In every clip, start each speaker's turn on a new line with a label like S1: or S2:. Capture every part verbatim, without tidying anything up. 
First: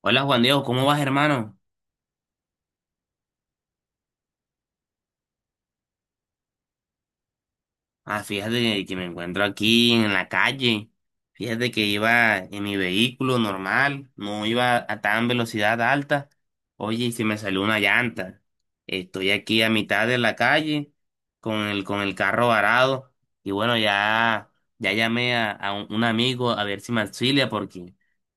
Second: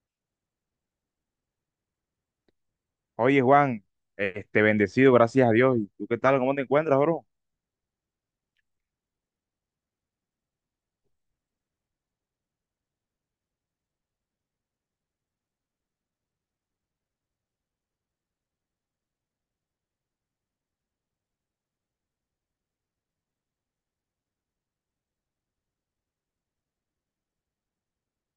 S1: Hola Juan Diego, ¿cómo vas, hermano?
S2: Oye, Juan, este bendecido, gracias a Dios. ¿Y tú qué tal? ¿Cómo te encuentras, bro?
S1: Ah, fíjate que me encuentro aquí en la calle. Fíjate que iba en mi vehículo normal, no iba a tan velocidad alta. Oye, y se me salió una llanta. Estoy aquí a mitad de la calle con el, con el carro varado. Y bueno, ya, ya llamé a, a un, un amigo a ver si me auxilia porque,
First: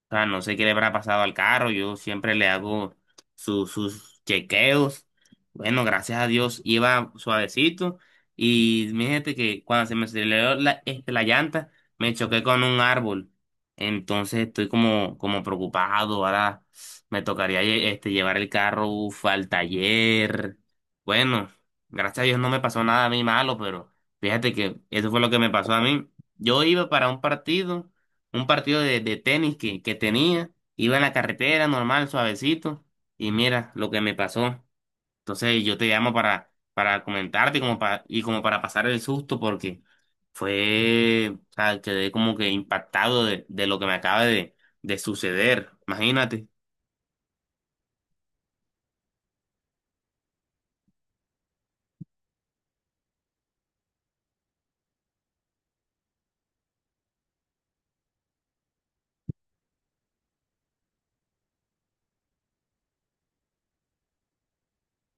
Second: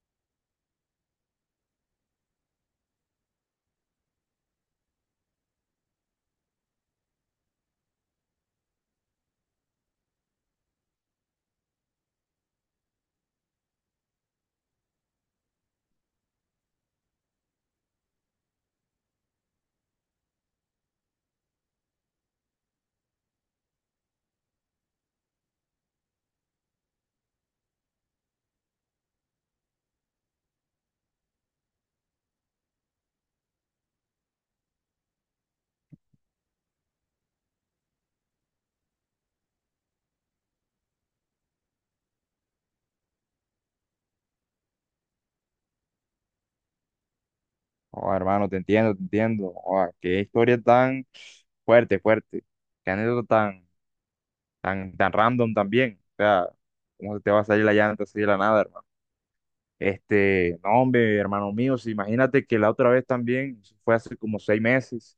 S1: o sea, no sé qué le habrá pasado al carro. Yo siempre le hago su- sus chequeos. Bueno, gracias a Dios iba suavecito y fíjate que cuando se me aceleró la, este, la llanta, me choqué con un árbol. Entonces estoy como, como preocupado. Ahora me tocaría lle- este, llevar el carro uf, al taller. Bueno, gracias a Dios no me pasó nada a mí malo, pero fíjate que eso fue lo que me pasó a mí. Yo iba para un partido, un partido de, de tenis que, que tenía. Iba en la carretera normal, suavecito. Y mira lo que me pasó. Entonces yo te llamo para, para comentarte como pa- y como para pasar el susto porque fue, o sea, quedé como que impactado de, de lo que me acaba de, de suceder. Imagínate.
S2: Oh, hermano, te entiendo, te entiendo. Oh, qué historia tan fuerte, fuerte. Qué anécdota tan, tan, tan random también. O sea, cómo se te va a salir la llanta así de la nada, hermano. Este, no, hombre, hermano mío, si imagínate que la otra vez también, eso fue hace como seis meses,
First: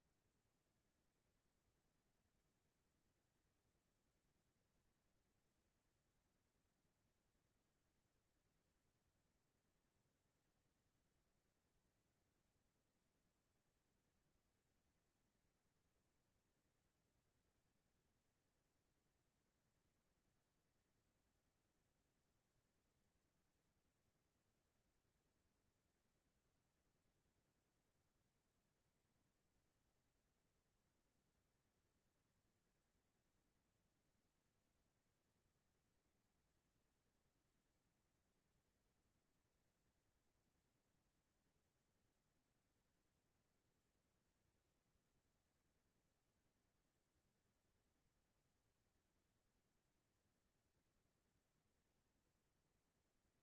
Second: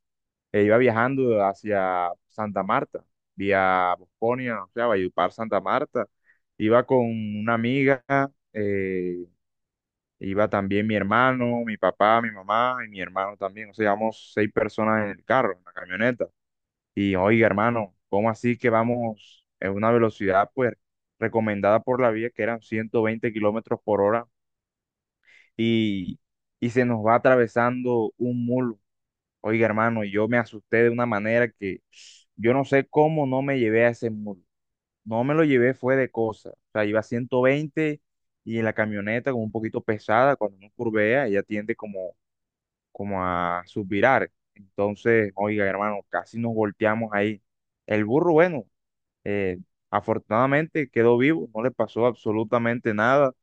S2: eh, iba viajando hacia Santa Marta, vía Bosconia, o sea, Valledupar, Santa Marta. Iba con una amiga. eh, Iba también mi hermano, mi papá, mi mamá y mi hermano también. O sea, íbamos seis personas en el carro, en la camioneta. Y oiga, hermano, ¿cómo así que vamos en una velocidad, pues, recomendada por la vía, que eran ciento veinte kilómetros por hora, y, y se nos va atravesando un mulo? Oiga, hermano, y yo me asusté de una manera que yo no sé cómo no me llevé a ese mulo. No me lo llevé, fue de cosa. O sea, iba a ciento veinte y en la camioneta como un poquito pesada, cuando uno curvea, ella tiende como como a suspirar. Entonces, oiga, hermano, casi nos volteamos ahí. El burro, bueno, eh, afortunadamente quedó vivo, no le pasó absolutamente nada.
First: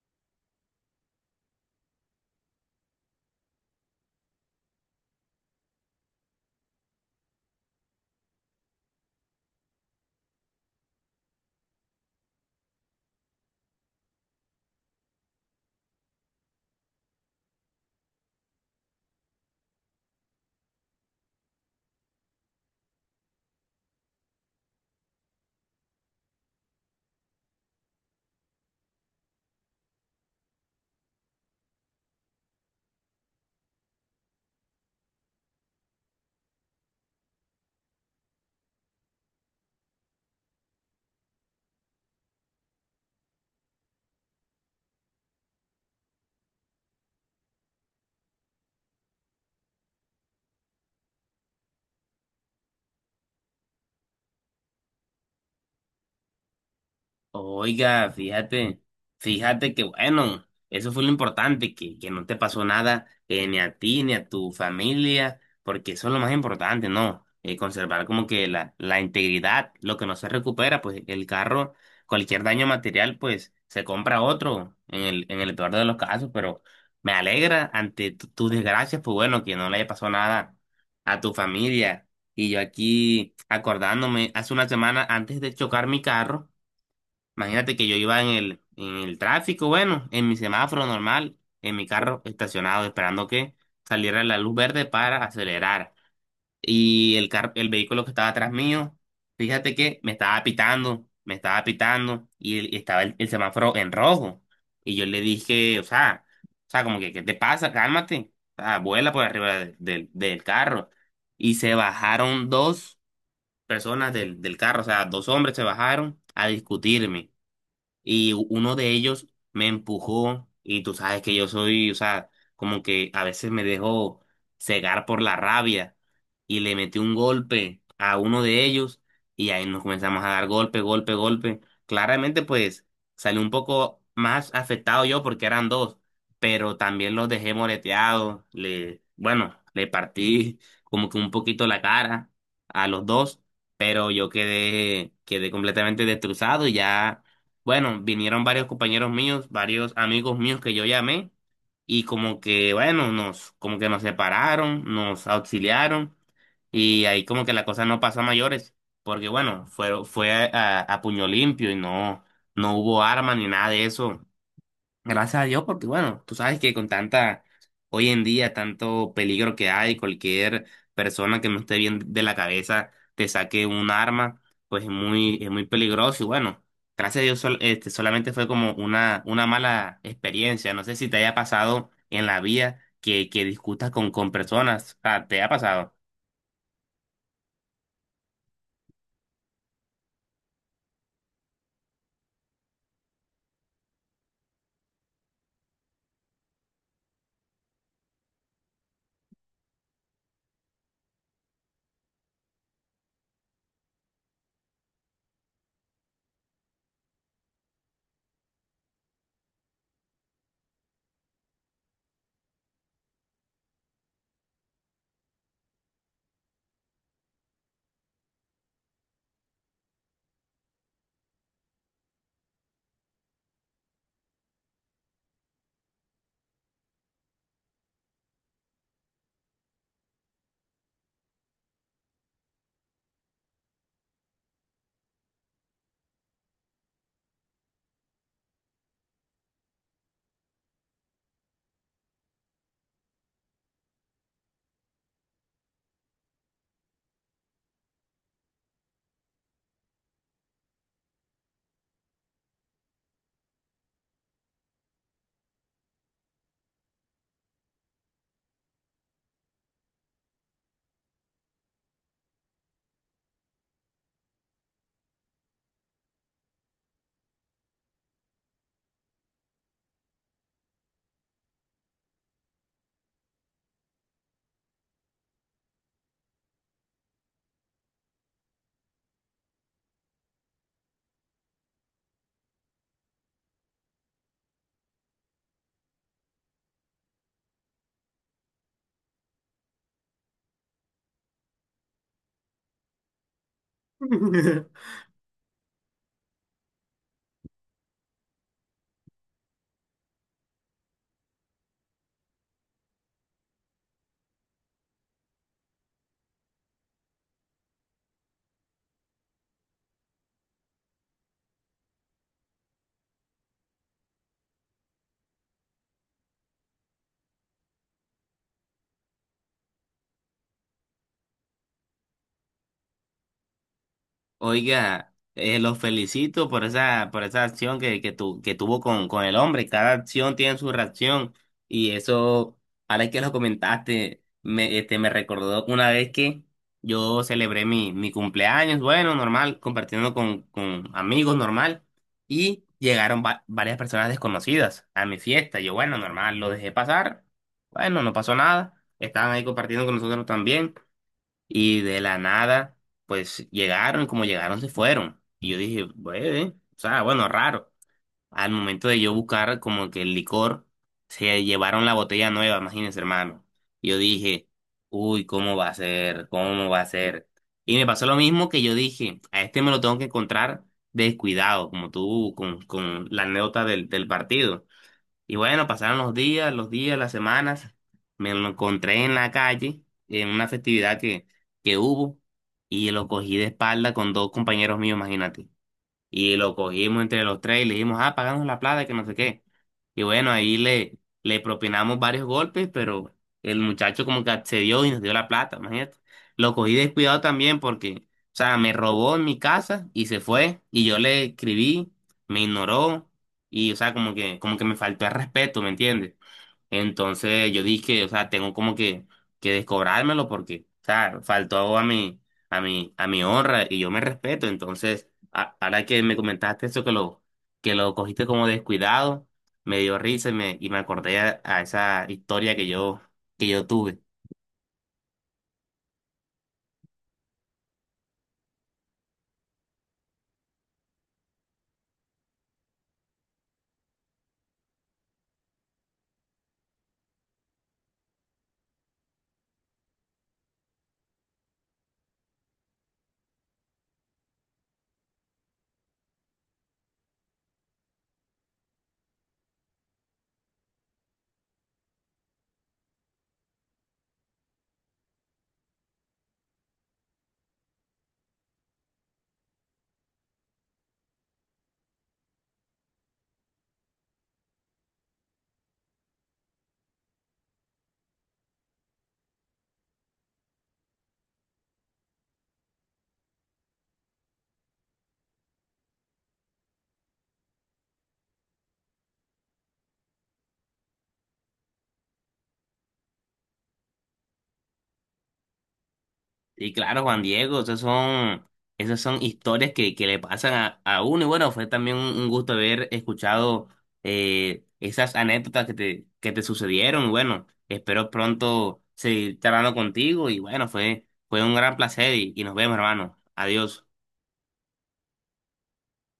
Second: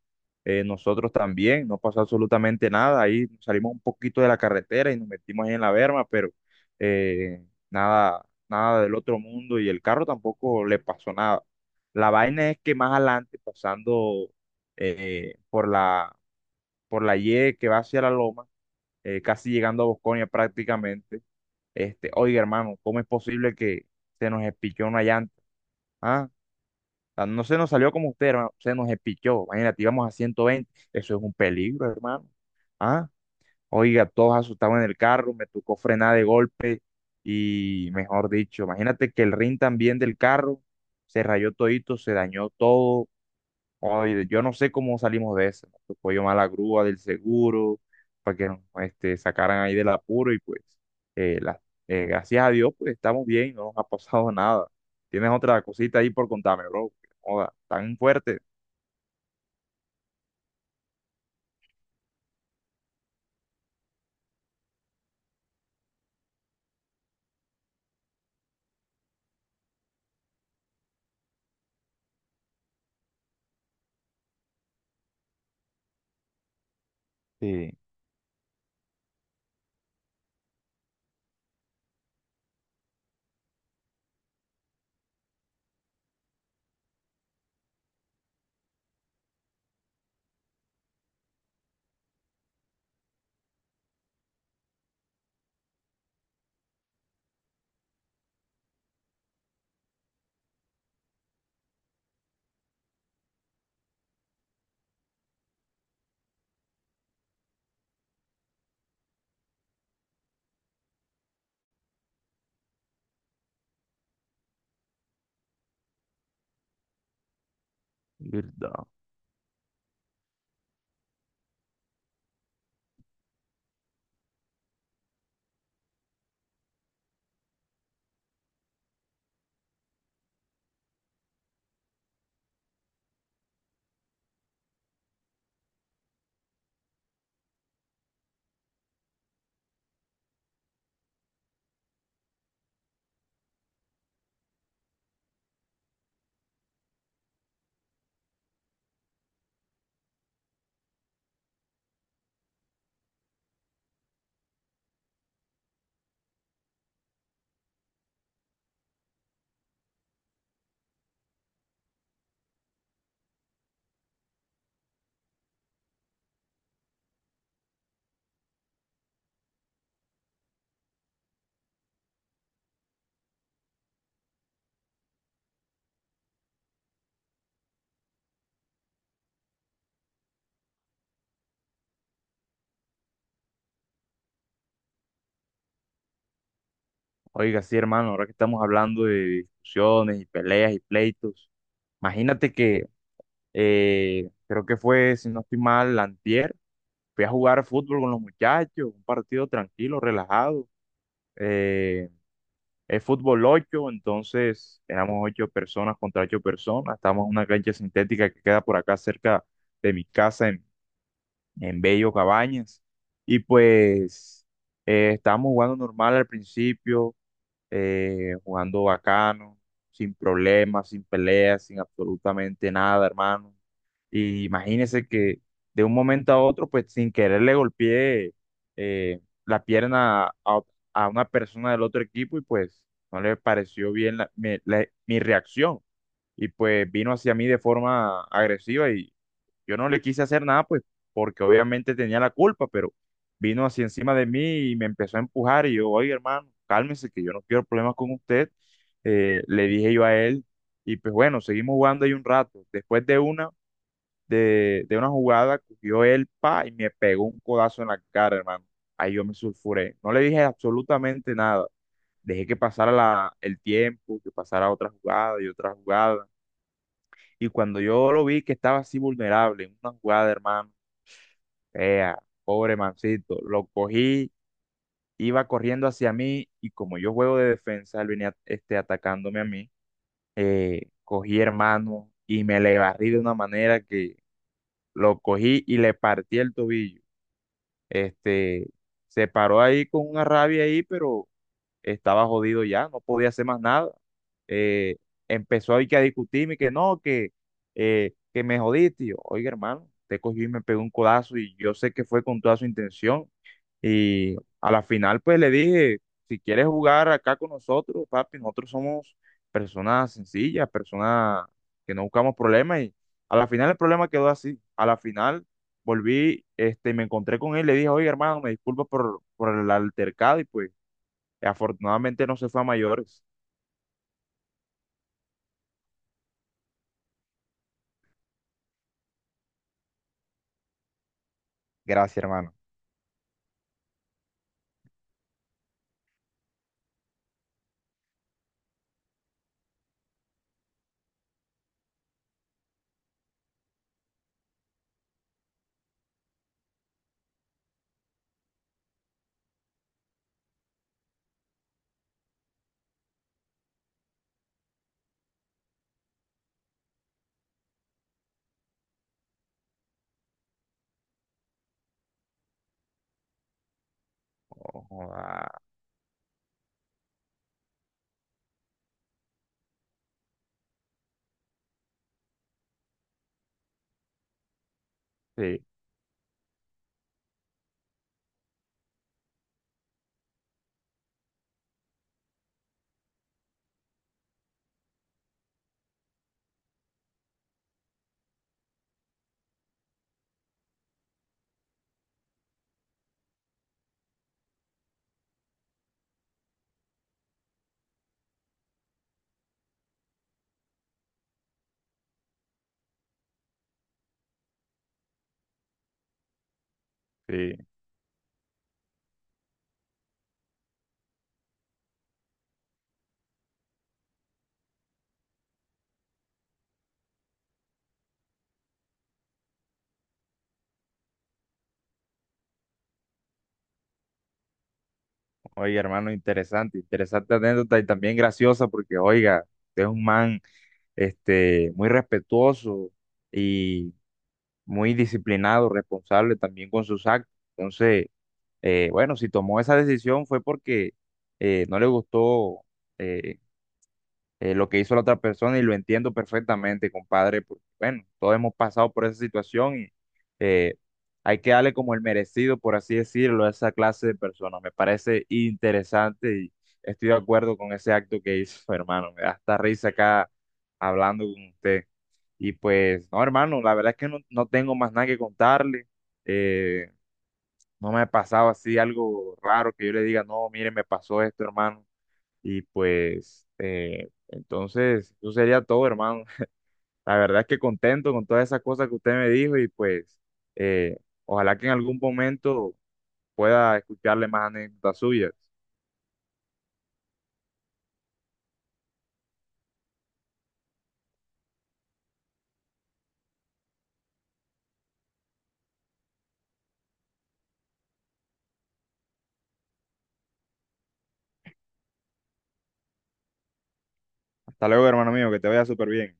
S2: Eh, nosotros también, no pasó absolutamente nada. Ahí salimos un poquito de la carretera y nos metimos ahí en la berma, pero eh, nada, nada del otro mundo y el carro tampoco le pasó nada. La vaina es que más adelante, pasando eh, por la, por la Y que va hacia la loma, eh, casi llegando a Bosconia prácticamente. Este, oiga, hermano, ¿cómo es posible que se nos espichó una llanta? Ah, Ah, no se nos salió como usted, hermano, se nos espichó. Imagínate, íbamos a ciento veinte, eso es un peligro, hermano. Ah, Oiga, todos asustados en el carro, me tocó frenar de golpe y, mejor dicho, imagínate que el rin también del carro se rayó todito, se dañó todo. Oye, yo no sé cómo salimos de eso. Nos tocó llamar a la grúa del seguro para que nos este, sacaran ahí del apuro y pues eh, la- eh, gracias a Dios pues estamos bien, no nos ha pasado nada. ¿Tienes otra cosita ahí por contarme, bro? Joda, tan
S1: Oiga,
S2: fuerte.
S1: fíjate, fíjate que bueno, eso fue lo importante, que, que no te pasó nada eh, ni a ti ni a tu familia, porque eso es lo más importante, ¿no? Eh, conservar como que la, la integridad, lo que no se recupera, pues el carro, cualquier daño material, pues se compra otro en el, en el peor de los casos, pero me alegra
S2: Sí,
S1: ante tu- tus desgracias, pues bueno, que no le haya pasado nada a tu familia. Y yo aquí acordándome, hace una semana antes de chocar mi carro, imagínate que yo iba en el, en el tráfico, bueno, en mi semáforo normal, en mi carro estacionado, esperando que saliera la luz verde para acelerar. Y el car- el vehículo que estaba atrás mío, fíjate que me estaba pitando, me estaba pitando, y, el- y estaba el, el semáforo en rojo. Y yo le dije, o sea, o sea, como que, ¿qué te pasa? Cálmate. O sea, vuela por arriba de- del del carro. Y se bajaron dos personas del, del carro, o sea, dos hombres se bajaron a discutirme y uno
S2: verdad.
S1: de ellos me empujó y tú sabes que yo soy, o sea, como que a veces me dejo cegar por la rabia y le metí un golpe a uno de ellos y ahí nos comenzamos a dar golpe, golpe, golpe. Claramente pues salí un poco más afectado yo porque eran dos, pero también los dejé moreteados, le, bueno, le partí como que un poquito la cara a los dos, pero yo quedé, quedé completamente destrozado y ya bueno, vinieron varios compañeros míos, varios amigos míos que yo llamé y como que, bueno, nos, como que nos separaron, nos auxiliaron y ahí como que la cosa no pasó a mayores, porque bueno, fue, fue a, a puño limpio y no, no hubo arma ni nada de eso. Gracias a Dios, porque bueno, tú sabes que con tanta, hoy en día, tanto peligro que hay, cualquier persona que no esté bien de la cabeza te saque un arma, pues es muy, es muy peligroso. Y bueno, gracias a Dios, sol- este, solamente fue como una, una mala experiencia. No sé si te haya pasado en la vida que, que discutas con, con personas. Ah, ¿te ha pasado?
S2: Oiga, sí, hermano, ahora que estamos hablando de discusiones y peleas y pleitos, imagínate que eh, creo que fue, si no estoy mal, antier, fui a jugar fútbol con los muchachos, un partido tranquilo, relajado. eh, Es fútbol ocho, entonces éramos ocho personas contra ocho personas. Estamos en una cancha sintética que queda por acá cerca de mi casa en, en Bello Cabañas. Y pues eh, estábamos jugando normal al principio, eh, jugando bacano, sin problemas, sin peleas, sin absolutamente nada, hermano. Y imagínese que de un momento a otro, pues sin querer le golpeé eh, la pierna a, a una persona del otro equipo y pues no le pareció bien la- mi, la- mi reacción. Y pues vino hacia mí de forma agresiva y yo no le quise hacer nada, pues, porque obviamente tenía la culpa, pero vino así encima de mí y me empezó a empujar y yo, oye, hermano, cálmese, que yo no quiero problemas con usted. Eh, le dije yo a él y pues bueno, seguimos jugando ahí un rato. Después de una, de, de una jugada, cogió él, pa, y me pegó un codazo en la cara, hermano. Ahí yo me sulfuré. No le dije absolutamente nada. Dejé que pasara la, el tiempo, que pasara otra jugada y otra jugada. Y cuando yo lo vi que estaba así vulnerable en una jugada, hermano, ea, pobre mancito, lo cogí, iba corriendo hacia mí y como yo juego de defensa, él venía este, atacándome a mí, eh, cogí hermano y me le barrí de una manera que lo cogí y le partí el tobillo. Este, Se paró ahí con una rabia ahí, pero estaba jodido ya, no podía hacer más nada. Eh, Empezó ahí que a discutirme, que no, que, eh, que me jodiste. Y yo, oiga hermano, te cogió y me pegó un codazo y yo sé que fue con toda su intención y a la final, pues le dije, si quieres jugar acá con nosotros, papi, nosotros somos personas sencillas, personas que no buscamos problemas. Y a la final el problema quedó así. A la final volví, este, me encontré con él, le dije, oye, hermano, me disculpo por, por el altercado y pues afortunadamente no se fue a mayores.
S1: Oiga, eh, los felicito por esa, por esa acción que, que, tu- que tuvo con, con el hombre. Cada acción tiene su reacción. Y
S2: Gracias, hermano.
S1: eso, ahora que lo comentaste, me, este, me recordó una vez que yo celebré mi, mi cumpleaños, bueno, normal, compartiendo con, con amigos, normal. Y llegaron va- varias personas desconocidas a mi fiesta. Yo, bueno, normal, lo dejé pasar. Bueno, no pasó nada. Estaban ahí compartiendo con nosotros también. Y de la nada, pues llegaron, como llegaron, se fueron. Y yo dije, bueno, o sea, bueno, raro. Al momento de yo buscar como que el licor, se llevaron la botella nueva, imagínense, hermano. Y yo dije,
S2: Ojo,
S1: uy,
S2: ah,
S1: ¿cómo va a ser? ¿Cómo va a ser? Y me pasó lo mismo que yo dije, a este me lo tengo que encontrar descuidado, como tú, con, con la anécdota del, del partido. Y
S2: sí,
S1: bueno, pasaron los días, los días, las semanas. Me lo encontré en la calle, en una festividad que, que hubo, y lo cogí de espalda con dos compañeros míos, imagínate. Y lo cogimos entre los tres y le dijimos, ah, pagamos la plata, que no sé qué. Y bueno, ahí le, le propinamos varios golpes, pero el muchacho como que accedió y nos dio la plata, imagínate. Lo cogí descuidado también porque, o sea, me robó en mi casa y se fue. Y yo le escribí, me ignoró y, o sea, como que, como que me faltó el respeto, ¿me entiendes? Entonces yo
S2: sí.
S1: dije, o sea, tengo como que, que descobrármelo porque, o sea, faltó a mi, a mi, a mi honra y yo me respeto. Entonces, a- ahora que me comentaste eso que lo, que lo cogiste como descuidado, me dio risa y me, y me acordé a, a esa historia que yo, que yo tuve.
S2: Oye, hermano, interesante, interesante anécdota y también graciosa porque, oiga, usted es un man. Este, muy respetuoso y muy disciplinado, responsable también con sus actos. Entonces, eh, bueno, si tomó esa decisión fue porque eh, no le gustó eh, eh, lo que hizo la otra persona y lo entiendo perfectamente, compadre, porque bueno, todos hemos pasado por esa situación y eh, hay que darle como el merecido, por así decirlo, a esa clase de personas. Me parece interesante y estoy de acuerdo con ese acto que hizo, hermano. Me da hasta risa acá hablando con usted. Y pues, no, hermano, la verdad es que no, no tengo más nada que contarle. Eh, no me ha pasado así algo raro que yo le diga, no, mire, me pasó esto, hermano. Y pues, eh, entonces, eso sería todo, hermano. La verdad es que contento con todas esas cosas que usted me dijo y pues, eh, ojalá que en algún momento pueda escucharle más anécdotas suyas.
S1: Y claro, Juan Diego, esas son, esas son historias que, que le pasan a, a uno. Y bueno, fue también un, un gusto haber escuchado eh, esas anécdotas que te, que te sucedieron. Y bueno, espero pronto seguir charlando contigo. Y bueno, fue, fue un gran placer y, y nos vemos, hermano. Adiós.
S2: Hasta luego, hermano mío, que te vaya súper bien.